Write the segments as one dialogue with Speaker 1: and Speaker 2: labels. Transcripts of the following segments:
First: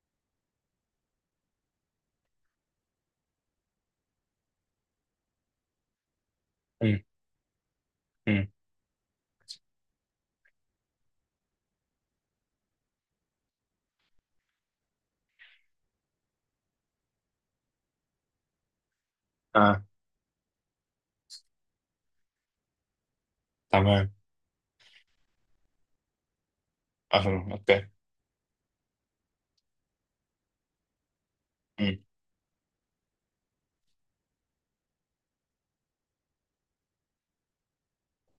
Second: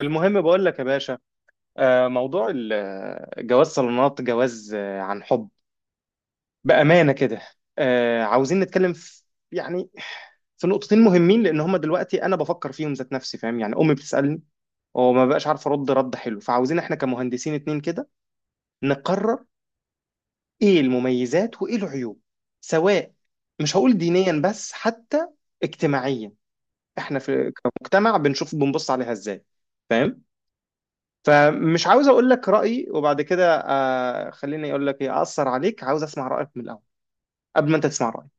Speaker 1: المهم بقول لك يا باشا. موضوع جواز صالونات، جواز عن حب،
Speaker 2: امم
Speaker 1: بأمانة كده.
Speaker 2: امم
Speaker 1: عاوزين نتكلم في يعني، في نقطتين مهمين، لأن هما دلوقتي أنا بفكر فيهم ذات نفسي فاهم؟ يعني أمي بتسألني وما بقاش عارف أرد رد حلو، فعاوزين إحنا كمهندسين اتنين كده نقرر
Speaker 2: آه،
Speaker 1: إيه المميزات وإيه العيوب، سواء، مش هقول
Speaker 2: تمام.
Speaker 1: دينيا بس، حتى اجتماعيا. إحنا في
Speaker 2: عشان اوكي.
Speaker 1: كمجتمع بنشوف بنبص عليها إزاي، فاهم؟ فمش
Speaker 2: امم
Speaker 1: عاوز اقول لك رايي وبعد كده آه خليني اقول لك ايه اثر عليك، عاوز اسمع رايك من الاول قبل ما انت تسمع رايي،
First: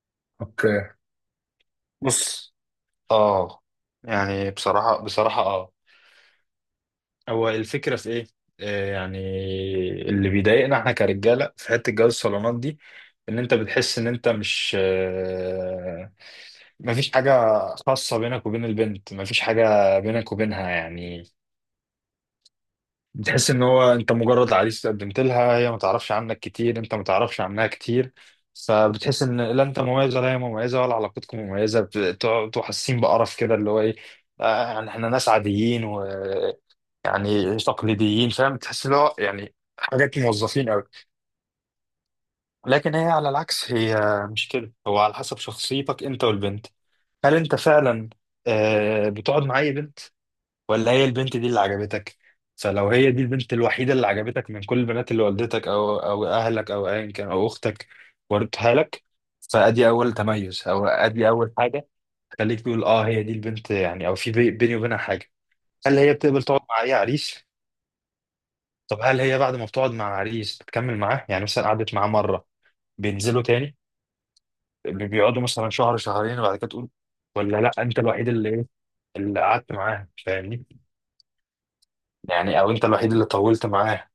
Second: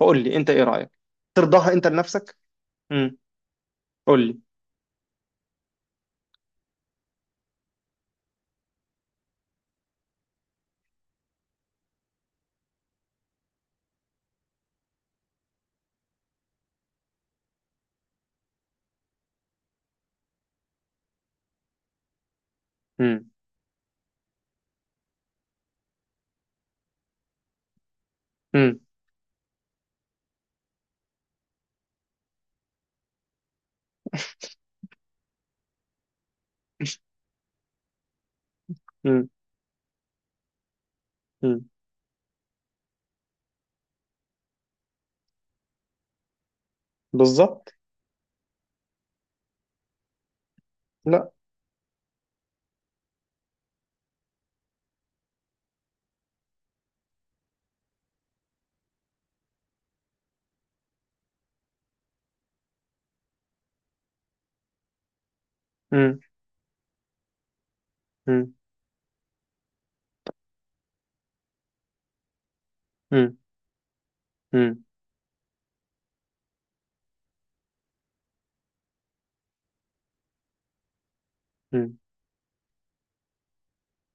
Speaker 1: فقول لي انت ايه
Speaker 2: اوكي.
Speaker 1: رايك. ترضاها انت لنفسك؟
Speaker 2: بص.
Speaker 1: امم.
Speaker 2: اه
Speaker 1: قول لي.
Speaker 2: يعني بصراحة بصراحة، هو الفكرة في ايه؟ يعني اللي بيضايقنا احنا كرجالة في حتة جواز الصالونات دي، ان انت بتحس ان انت مش، مفيش حاجة خاصة بينك وبين البنت، مفيش حاجة بينك وبينها يعني.
Speaker 1: امم.
Speaker 2: بتحس ان هو انت مجرد عريس قدمت لها، هي ما تعرفش عنك كتير، انت ما تعرفش عنها كتير.
Speaker 1: امم.
Speaker 2: فبتحس ان لا انت مميز ولا هي مميزه ولا علاقتكم مميزه، بتبقوا حاسين بقرف كده، اللي هو ايه، يعني احنا ناس عاديين ويعني تقليديين، فاهم، تحس اللي هو
Speaker 1: امم.
Speaker 2: يعني حاجات موظفين قوي.
Speaker 1: امم.
Speaker 2: لكن هي على العكس، هي مش كده. هو على حسب شخصيتك انت والبنت. هل انت
Speaker 1: بالظبط.
Speaker 2: فعلا بتقعد مع اي بنت، ولا هي
Speaker 1: لا.
Speaker 2: البنت دي اللي عجبتك؟ فلو هي دي البنت الوحيدة اللي عجبتك من كل البنات اللي والدتك أو أهلك أو أيا كان أو أختك وردتها لك، فأدي أول تميز أو أدي أول حاجة. خليك تقول أه هي دي البنت يعني، أو في بيني وبينها حاجة. هل هي
Speaker 1: امم.
Speaker 2: بتقبل تقعد مع أي عريس؟
Speaker 1: امم.
Speaker 2: طب هل هي بعد ما بتقعد مع عريس بتكمل معاه؟ يعني مثلا قعدت معاه مرة،
Speaker 1: امم.
Speaker 2: بينزلوا تاني،
Speaker 1: امم.
Speaker 2: بيقعدوا مثلا شهر شهرين، وبعد كده تقول ولا لا أنت الوحيد اللي إيه، اللي قعدت معاه، فاهمني؟
Speaker 1: امم.
Speaker 2: يعني أو أنت الوحيد اللي طولت معاه،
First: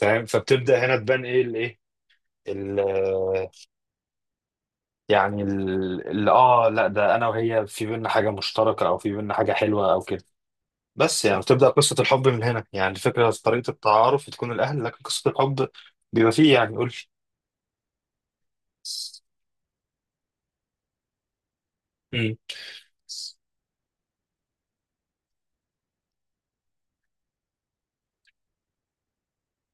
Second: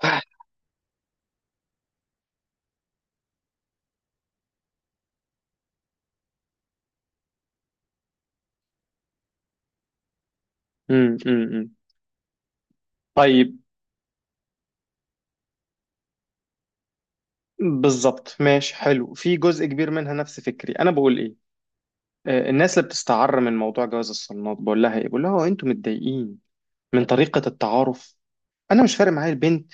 Speaker 2: فاهم. فبتبدا هنا تبان ايه الايه، ال- يعني لا ده انا وهي في بينا حاجه مشتركه او في بينا حاجه حلوه او كده.
Speaker 1: امم.
Speaker 2: بس يعني بتبدا
Speaker 1: امم.
Speaker 2: قصه الحب من هنا، يعني الفكره في
Speaker 1: طيب.
Speaker 2: طريقه التعارف تكون الاهل، لكن قصه الحب بيبقى فيه يعني. قول.
Speaker 1: بالظبط، ماشي، حلو. في جزء كبير منها نفس فكري. انا بقول ايه؟
Speaker 2: امم
Speaker 1: الناس اللي بتستعر من موضوع جواز الصالونات بقول لها ايه، بقول لها: هو انتوا متضايقين من طريقة التعارف؟ انا مش فارق معايا البنت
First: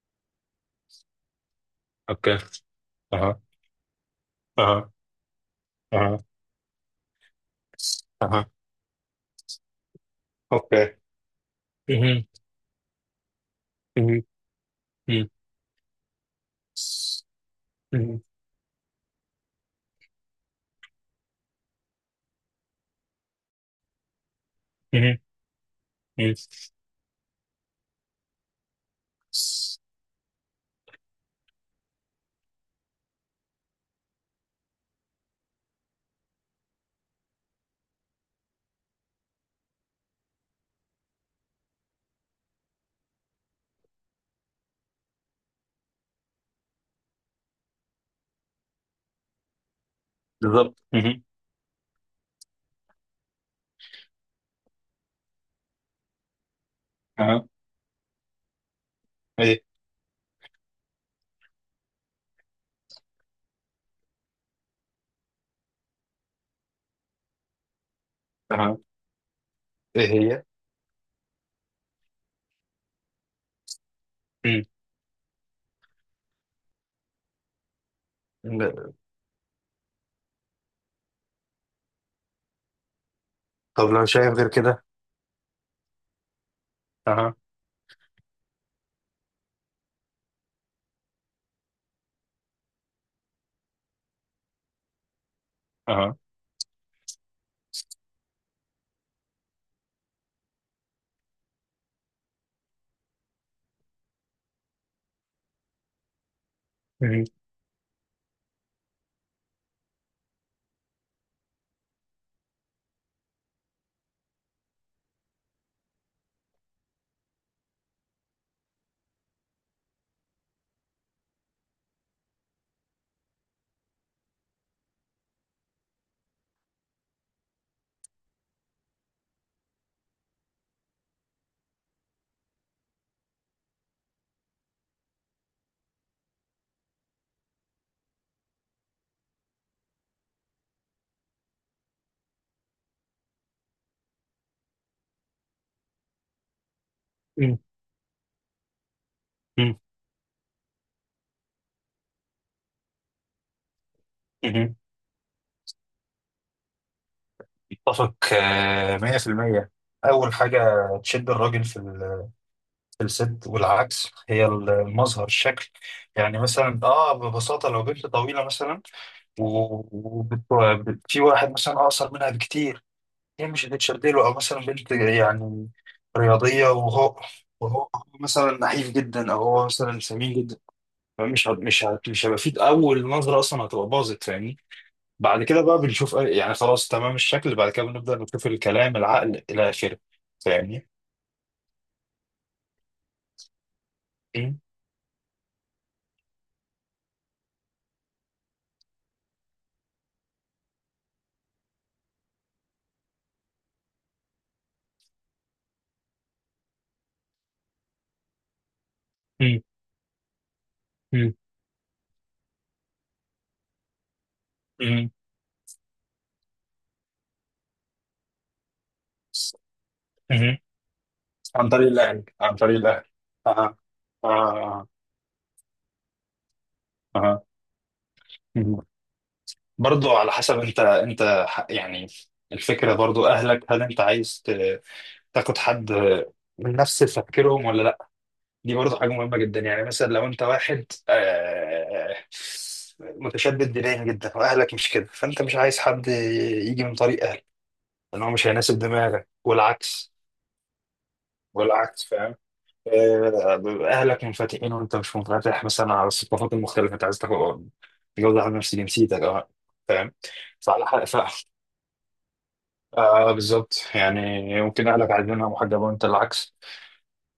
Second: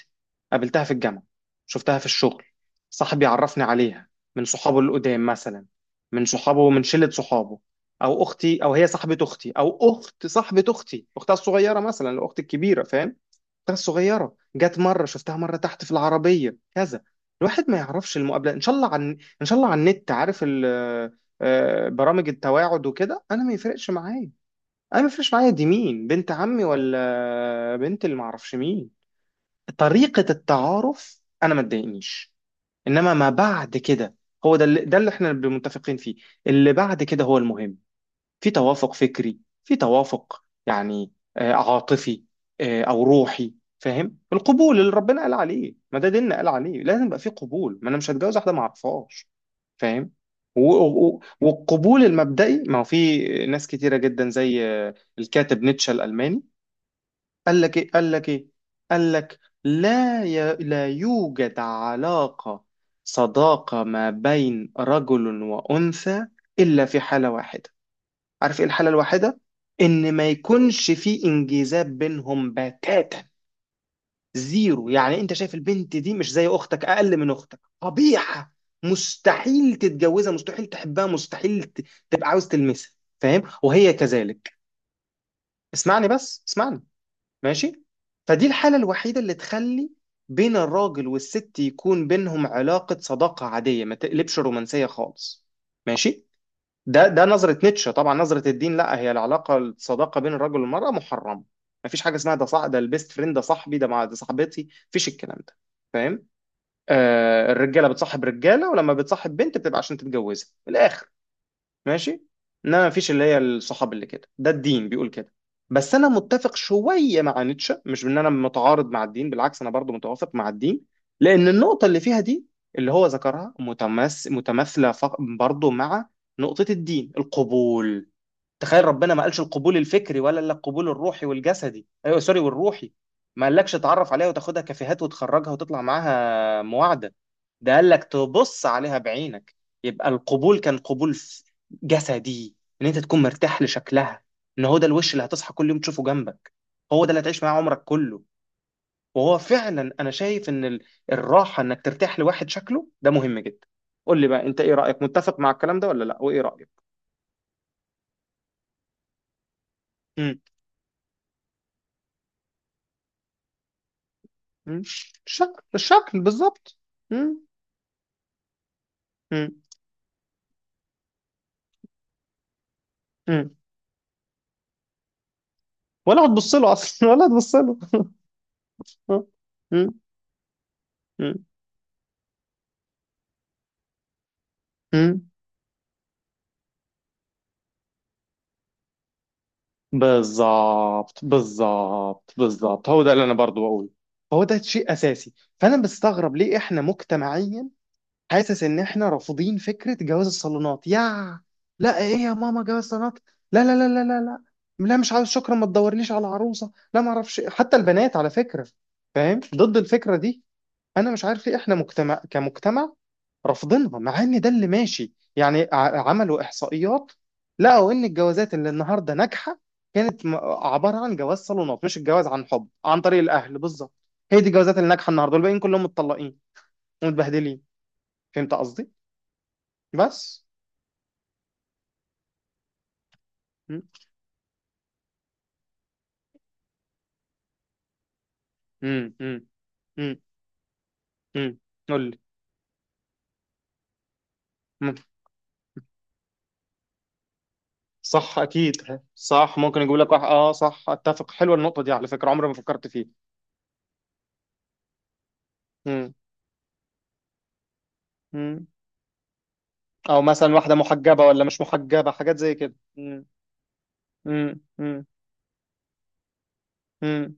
Speaker 1: قابلتها في الجامعه، شفتها في
Speaker 2: اوكي.
Speaker 1: الشغل، صاحبي
Speaker 2: اها،
Speaker 1: عرفني عليها، من صحابه
Speaker 2: اها،
Speaker 1: القدام مثلا،
Speaker 2: اها،
Speaker 1: من شله صحابه، او
Speaker 2: اها،
Speaker 1: اختي، او هي صاحبه اختي، او اخت صاحبه
Speaker 2: اوكي.
Speaker 1: اختي، اختها الصغيره مثلا،
Speaker 2: مهم.
Speaker 1: الاخت الكبيره، فاهم؟ اختها
Speaker 2: مهم.
Speaker 1: الصغيره جت مره
Speaker 2: مهم.
Speaker 1: شفتها مره تحت في العربيه كذا، الواحد ما يعرفش.
Speaker 2: مهم.
Speaker 1: المقابله ان شاء الله عن ان شاء الله على النت عارف برامج التواعد وكده، انا ما يفرقش معايا. انا ما
Speaker 2: مهم.
Speaker 1: يفرقش معايا دي مين، بنت
Speaker 2: مهم.
Speaker 1: عمي ولا بنت اللي ما اعرفش مين. طريقة التعارف انا ما تضايقنيش، انما ما بعد كده، هو ده اللي احنا متفقين فيه. اللي بعد كده هو المهم: في توافق فكري، في توافق يعني عاطفي، او روحي، فاهم؟ القبول اللي ربنا قال عليه، ما ده ديننا قال عليه لازم يبقى في قبول، ما انا مش هتجوز واحده ما اعرفهاش، فاهم؟
Speaker 2: بالظبط مهم.
Speaker 1: والقبول المبدئي، ما هو في ناس كتيره جدا زي الكاتب نيتشه الالماني،
Speaker 2: اها،
Speaker 1: قال لك ايه، قال لك ايه، قال لك
Speaker 2: ايه،
Speaker 1: لا لا يوجد علاقة صداقة ما بين رجل وأنثى إلا في حالة واحدة. عارف ايه
Speaker 2: اها،
Speaker 1: الحالة الواحدة؟
Speaker 2: ايه
Speaker 1: إن ما
Speaker 2: هي.
Speaker 1: يكونش في انجذاب بينهم بتاتا، زيرو. يعني انت شايف البنت دي مش زي اختك، اقل من اختك، قبيحة،
Speaker 2: مم.
Speaker 1: مستحيل تتجوزها، مستحيل تحبها، مستحيل تبقى عاوز تلمسها، فاهم؟
Speaker 2: طب
Speaker 1: وهي
Speaker 2: لو شايف غير
Speaker 1: كذلك.
Speaker 2: كده.
Speaker 1: اسمعني بس، اسمعني.
Speaker 2: اها،
Speaker 1: ماشي. فدي الحالة الوحيدة اللي تخلي بين الراجل والست يكون بينهم علاقة صداقة عادية ما تقلبش رومانسية خالص،
Speaker 2: اها،
Speaker 1: ماشي. ده نظرة نيتشه. طبعا نظرة الدين لا، هي العلاقة الصداقة بين الرجل والمرأة محرمة، ما فيش حاجة اسمها ده صاح، ده البيست فريند، ده صاحبي، ده مع ده صاحبتي، فيش الكلام ده، فاهم؟
Speaker 2: مهم.
Speaker 1: الرجالة بتصاحب رجالة، ولما بتصاحب بنت بتبقى عشان تتجوزها من الآخر، ماشي. انما مفيش اللي هي الصحاب اللي كده، ده الدين بيقول كده. بس انا متفق شويه مع نيتشه، مش ان انا متعارض مع الدين، بالعكس انا برضو متوافق مع الدين، لان النقطه اللي فيها دي، اللي هو ذكرها، متماثله برضو مع نقطه الدين، القبول. تخيل ربنا ما قالش القبول الفكري ولا الا القبول الروحي والجسدي، ايوه سوري، والروحي، ما قالكش تعرف عليها وتاخدها كافيهات وتخرجها وتطلع معاها معادة. ده قال لك تبص عليها بعينك، يبقى القبول كان قبول جسدي، ان انت تكون مرتاح لشكلها، ان هو ده الوش اللي هتصحى كل يوم تشوفه جنبك، هو ده اللي هتعيش معاه
Speaker 2: مهم.
Speaker 1: عمرك كله. وهو
Speaker 2: مهم.
Speaker 1: فعلا انا شايف ان الراحة انك ترتاح لواحد شكله ده مهم جدا. قول لي بقى انت ايه
Speaker 2: مهم.
Speaker 1: رأيك، متفق مع الكلام ده ولا لا، وايه رأيك؟
Speaker 2: اتفق، 100%. اول حاجه تشد الراجل في في الست والعكس، هي
Speaker 1: مم.
Speaker 2: المظهر،
Speaker 1: الشكل،
Speaker 2: الشكل.
Speaker 1: الشكل
Speaker 2: يعني
Speaker 1: بالظبط.
Speaker 2: مثلا
Speaker 1: مم.
Speaker 2: ببساطه، لو بنت طويله مثلا
Speaker 1: مم.
Speaker 2: و- في واحد مثلا اقصر منها بكتير، هي
Speaker 1: مم.
Speaker 2: مش هتتشد له. او مثلا بنت يعني
Speaker 1: ولا هتبص
Speaker 2: رياضيه
Speaker 1: له اصلا
Speaker 2: وهو
Speaker 1: ولا هتبص له.
Speaker 2: وهو مثلا نحيف
Speaker 1: آه.
Speaker 2: جدا او هو
Speaker 1: مم.
Speaker 2: مثلا سمين جدا،
Speaker 1: مم.
Speaker 2: فمش هت- مش هت- مش هيبقى في اول نظره اصلا، هتبقى باظت، فاهمني.
Speaker 1: مم.
Speaker 2: بعد كده بقى بنشوف يعني خلاص تمام الشكل، بعد كده بنبدأ نشوف الكلام، العقل، إلى آخره. فاهمني؟
Speaker 1: بالظبط، بالظبط، بالظبط، هو ده اللي انا برضو بقوله. هو ده
Speaker 2: مم.
Speaker 1: شيء اساسي. فانا بستغرب ليه احنا مجتمعيا حاسس ان احنا رافضين فكره جواز الصالونات، يا لا ايه يا ماما جواز الصالونات، لا لا لا لا لا، لا لا مش عاوز شكرا، ما تدورليش على عروسه، لا ما اعرفش إيه. حتى البنات على فكره، فاهم،
Speaker 2: مم.
Speaker 1: ضد الفكره دي. انا مش
Speaker 2: مم.
Speaker 1: عارف ليه احنا مجتمع كمجتمع رافضينها، مع ان ده اللي
Speaker 2: مم.
Speaker 1: ماشي. يعني عملوا احصائيات، لقوا ان الجوازات اللي النهارده ناجحه كانت
Speaker 2: مم.
Speaker 1: عباره عن جواز
Speaker 2: عن
Speaker 1: صالونات،
Speaker 2: طريق
Speaker 1: مش
Speaker 2: الأهل،
Speaker 1: الجواز عن
Speaker 2: عن
Speaker 1: حب،
Speaker 2: طريق
Speaker 1: عن
Speaker 2: الأهل.
Speaker 1: طريق الاهل
Speaker 2: أها،
Speaker 1: بالظبط. هي دي الجوازات
Speaker 2: أها،
Speaker 1: اللي ناجحه النهارده، والباقيين كلهم متطلقين
Speaker 2: أها.
Speaker 1: ومتبهدلين. فهمت
Speaker 2: مم.
Speaker 1: قصدي؟
Speaker 2: برضو على
Speaker 1: بس.
Speaker 2: حسب أنت، يعني الفكرة برضو أهلك،
Speaker 1: امم.
Speaker 2: هل أنت عايز تاخد حد من نفس تفكيرهم ولا؟ دي برضه حاجة
Speaker 1: امم.
Speaker 2: مهمة جدا. يعني مثلا
Speaker 1: امم.
Speaker 2: لو أنت واحد
Speaker 1: امم. قول لي.
Speaker 2: متشدد دينيا جدا وأهلك مش
Speaker 1: مم.
Speaker 2: كده، فأنت مش عايز حد يجي من طريق أهلك، لأن هو
Speaker 1: صح،
Speaker 2: مش هيناسب
Speaker 1: اكيد
Speaker 2: دماغك
Speaker 1: صح، ممكن يقول لك
Speaker 2: والعكس،
Speaker 1: واحد. اه صح، اتفق، حلوه النقطه دي
Speaker 2: والعكس،
Speaker 1: على فكره،
Speaker 2: فاهم.
Speaker 1: عمري ما فكرت فيها.
Speaker 2: أهلك منفتحين وأنت مش منفتح مثلا على الثقافات المختلفة، أنت عايز تاخد، تجوز واحد
Speaker 1: امم.
Speaker 2: نفس جنسيتك، أه، فاهم.
Speaker 1: او مثلا واحده
Speaker 2: فعلى حق
Speaker 1: محجبه
Speaker 2: فعلا.
Speaker 1: ولا مش محجبه، حاجات زي كده. مم.
Speaker 2: بالظبط
Speaker 1: مم.
Speaker 2: يعني، ممكن
Speaker 1: مم.
Speaker 2: أهلك عايزينها محجبة وأنت العكس.
Speaker 1: مم.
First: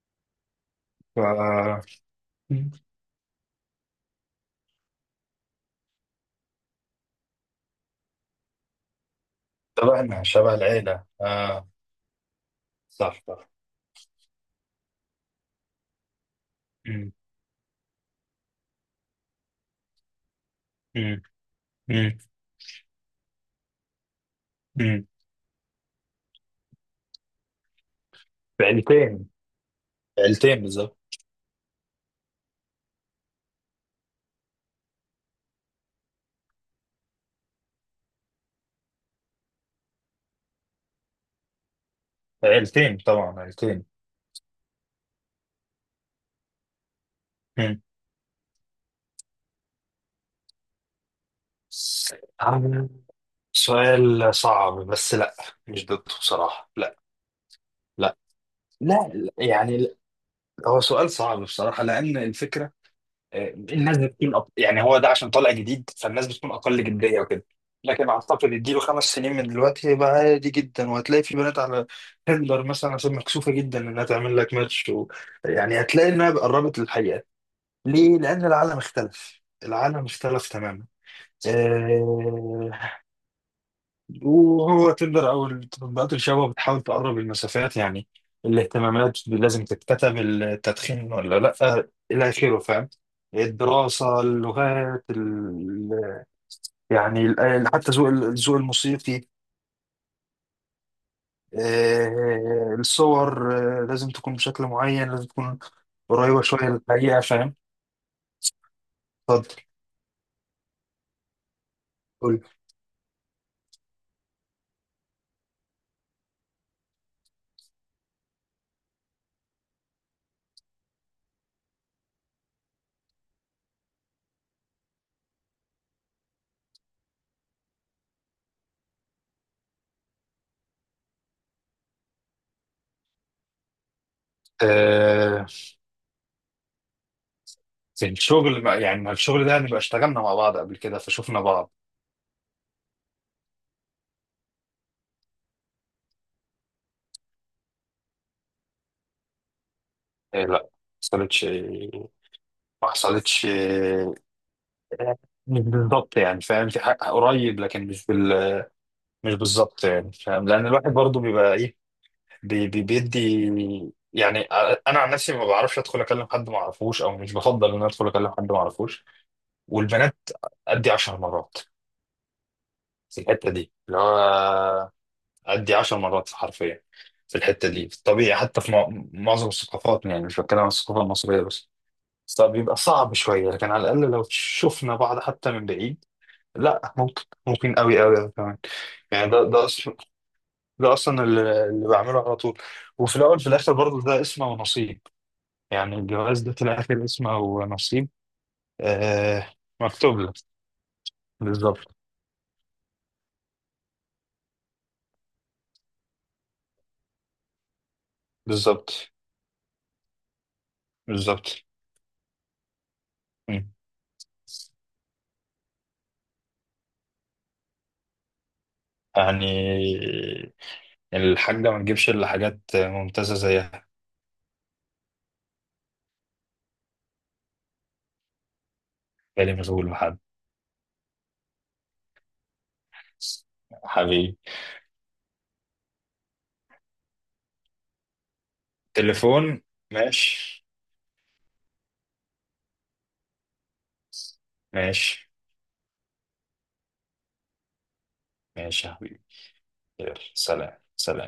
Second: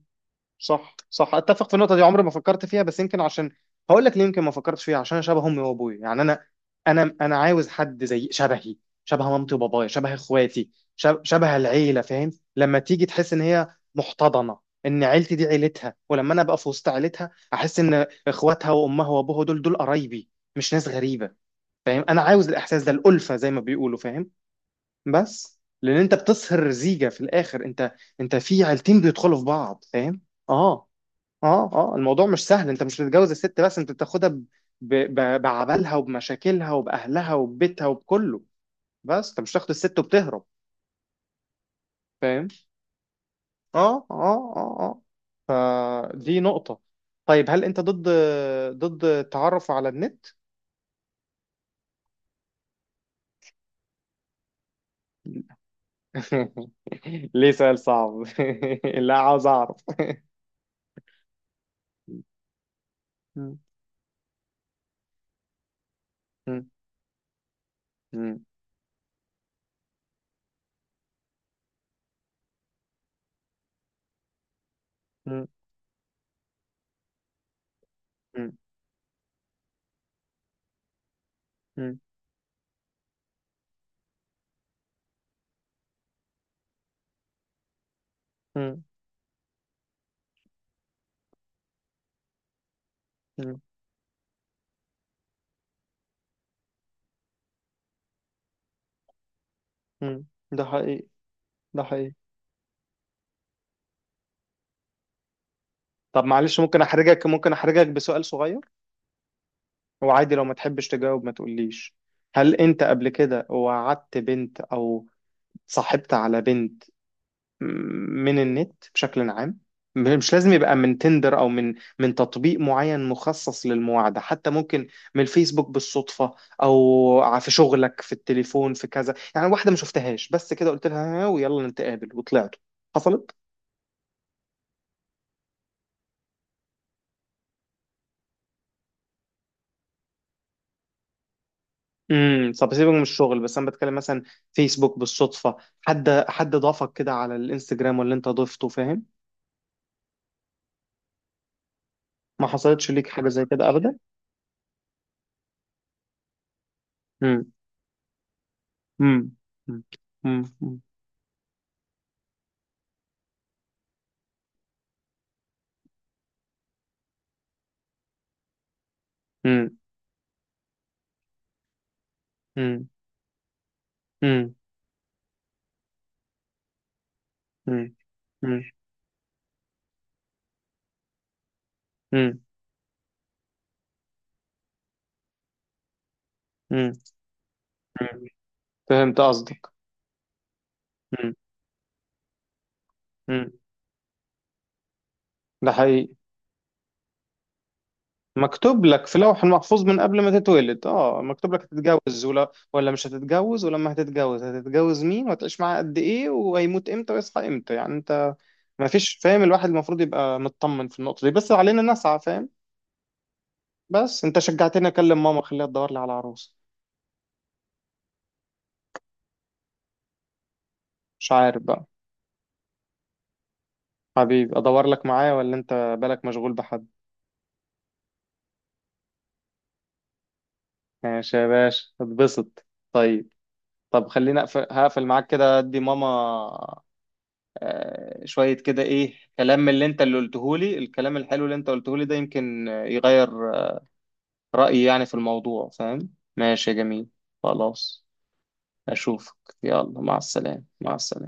Speaker 1: صح، صح، اتفق في
Speaker 2: ف
Speaker 1: النقطه دي، عمري ما فكرت فيها. بس يمكن عشان، هقول لك ليه يمكن ما فكرتش فيها، عشان أنا شبه امي وابويا، يعني انا عاوز حد زي شبهي، شبه مامتي وبابايا، شبه
Speaker 2: شبهنا، شبه
Speaker 1: اخواتي،
Speaker 2: العيلة،
Speaker 1: شبه
Speaker 2: اه.
Speaker 1: العيله، فاهم؟ لما تيجي
Speaker 2: صح،
Speaker 1: تحس ان
Speaker 2: صح.
Speaker 1: هي محتضنه، ان عيلتي دي عيلتها، ولما انا ابقى في وسط عيلتها احس ان اخواتها وامها وابوها دول قرايبي، مش ناس
Speaker 2: مم.
Speaker 1: غريبه، فاهم؟
Speaker 2: مم.
Speaker 1: انا عاوز الاحساس ده، الالفه زي ما بيقولوا، فاهم؟
Speaker 2: مم.
Speaker 1: بس لان انت بتصهر زيجة في الاخر، انت، في عيلتين
Speaker 2: بعيلتين
Speaker 1: بيدخلوا في بعض، فاهم؟
Speaker 2: عيلتين
Speaker 1: اه
Speaker 2: بالظبط.
Speaker 1: اه اه. الموضوع مش سهل، انت مش بتتجوز الست بس، انت بتاخدها بعبالها وبمشاكلها وباهلها وببيتها وبكله، بس انت مش تاخد الست وبتهرب، فاهم؟
Speaker 2: عيلتين، طبعا عيلتين.
Speaker 1: اه اه اه اه. فدي نقطة. طيب هل انت
Speaker 2: مم.
Speaker 1: ضد التعرف على النت؟
Speaker 2: عم، سؤال صعب بس. لا، مش ضده بصراحة. لا،
Speaker 1: ليه سؤال
Speaker 2: لا،
Speaker 1: صعب؟
Speaker 2: لا،
Speaker 1: لا
Speaker 2: لا،
Speaker 1: عاوز اعرف.
Speaker 2: يعني لا. هو سؤال صعب بصراحة، لأن الفكرة، الناس بتكون يعني هو ده عشان طالع جديد، فالناس بتكون أقل جدية وكده. لكن أعتقد اديله 5 سنين من دلوقتي هيبقى عادي جدا، وهتلاقي في بنات على تندر مثلا، عشان مكسوفة جدا إنها تعمل لك ماتش، يعني هتلاقي إنها قربت للحقيقة. ليه؟ لأن العالم اختلف، العالم اختلف تماما. آه، وهو تندر أو التطبيقات، الشباب بتحاول تقرب المسافات، يعني
Speaker 1: مم.
Speaker 2: الاهتمامات لازم تتكتب، التدخين ولا لأ، إلى آخره، فاهم.
Speaker 1: مم.
Speaker 2: الدراسة، اللغات، يعني حتى ذوق، الذوق الموسيقي،
Speaker 1: مم. ده حقيقي. ده حقيقي.
Speaker 2: الصور، لازم تكون بشكل معين، لازم تكون
Speaker 1: طب
Speaker 2: قريبة
Speaker 1: معلش
Speaker 2: شوية
Speaker 1: ممكن
Speaker 2: للحقيقة،
Speaker 1: احرجك،
Speaker 2: فاهم.
Speaker 1: بسؤال صغير،
Speaker 2: اتفضل.
Speaker 1: وعادي لو ما تحبش تجاوب ما تقوليش.
Speaker 2: قول.
Speaker 1: هل انت قبل كده وعدت بنت او صاحبت على بنت، م- من النت بشكل عام، مش لازم يبقى من تندر، او من تطبيق معين مخصص للمواعدة، حتى ممكن من الفيسبوك بالصدفة، او في شغلك، في التليفون، في كذا، يعني واحدة ما شفتهاش بس كده قلت لها ها ويلا نتقابل وطلعت، حصلت؟
Speaker 2: زي الشغل يعني ما الشغل ده نبقى اشتغلنا مع بعض قبل كده فشوفنا بعض.
Speaker 1: امم. طب سيبك من الشغل، بس انا بتكلم مثلا فيسبوك بالصدفه، حد ضافك كده على الانستجرام، واللي انت ضفته، فاهم؟
Speaker 2: إيه، لا، ما حصلتش.
Speaker 1: ما حصلتش
Speaker 2: ما
Speaker 1: ليك حاجه زي
Speaker 2: حصلتش،
Speaker 1: كده ابدا؟
Speaker 2: إيه، مش بالظبط يعني، فاهم، في حق
Speaker 1: امم.
Speaker 2: قريب، لكن
Speaker 1: امم.
Speaker 2: مش بالظبط يعني،
Speaker 1: امم.
Speaker 2: فاهم، لان الواحد برضه بيبقى ايه، بي بي بيدي يعني. انا عن نفسي ما بعرفش ادخل اكلم حد ما اعرفوش، او مش بفضل ان أنا ادخل اكلم حد ما اعرفوش.
Speaker 1: امم.
Speaker 2: والبنات ادي 10 مرات
Speaker 1: امم.
Speaker 2: في الحته دي اللي
Speaker 1: امم.
Speaker 2: هو، أدي 10 مرات حرفيا في الحتة دي، في الطبيعي حتى
Speaker 1: امم.
Speaker 2: في معظم الثقافات، يعني مش بتكلم عن الثقافة المصرية بس،
Speaker 1: امم.
Speaker 2: بس بيبقى صعب شوية، لكن على الأقل لو شفنا بعض حتى من بعيد،
Speaker 1: امم.
Speaker 2: لا ممكن، ممكن قوي قوي قوي كمان.
Speaker 1: فهمت
Speaker 2: يعني ده
Speaker 1: قصدك.
Speaker 2: ده أصلا، ده أصلا
Speaker 1: امم.
Speaker 2: اللي بعمله على طول. وفي الأول، في
Speaker 1: امم.
Speaker 2: الآخر برضه ده اسمه ونصيب.
Speaker 1: ده
Speaker 2: يعني
Speaker 1: حقيقي.
Speaker 2: الجواز ده في الآخر اسمه ونصيب.
Speaker 1: مكتوب لك في لوح
Speaker 2: آه،
Speaker 1: محفوظ من
Speaker 2: مكتوب
Speaker 1: قبل
Speaker 2: لك.
Speaker 1: ما تتولد، اه مكتوب لك
Speaker 2: بالظبط،
Speaker 1: هتتجوز ولا مش هتتجوز، ولما هتتجوز هتتجوز مين، وهتعيش معاه قد ايه، وهيموت امتى ويصحى امتى، يعني انت ما
Speaker 2: بالظبط،
Speaker 1: فيش، فاهم؟ الواحد المفروض يبقى مطمن في النقطة دي، بس
Speaker 2: بالظبط.
Speaker 1: علينا نسعى، فاهم؟
Speaker 2: مم.
Speaker 1: بس انت شجعتني اكلم ماما خليها تدور لي على عروس.
Speaker 2: يعني يعني
Speaker 1: مش عارف
Speaker 2: الحاجة ما
Speaker 1: بقى،
Speaker 2: تجيبش إلا حاجات ممتازة زيها.
Speaker 1: حبيبي ادور لك معايا، ولا انت بالك مشغول بحد؟
Speaker 2: بالي مشغول بحد.
Speaker 1: ماشي يا باشا، اتبسط. طيب، طب
Speaker 2: حبيبي.
Speaker 1: خليني اقفل، هقفل معاك كده ادي ماما. شوية كده إيه كلام
Speaker 2: تليفون.
Speaker 1: من اللي أنت اللي
Speaker 2: ماشي.
Speaker 1: قلتهولي، الكلام الحلو اللي أنت قلتهولي ده يمكن يغير رأيي يعني في
Speaker 2: ماشي،
Speaker 1: الموضوع، فاهم؟ ماشي يا جميل. خلاص.
Speaker 2: ماشي يا حبيبي.
Speaker 1: أشوفك. يلا
Speaker 2: يلا،
Speaker 1: مع السلامة،
Speaker 2: سلام،
Speaker 1: مع السلامة.
Speaker 2: سلام.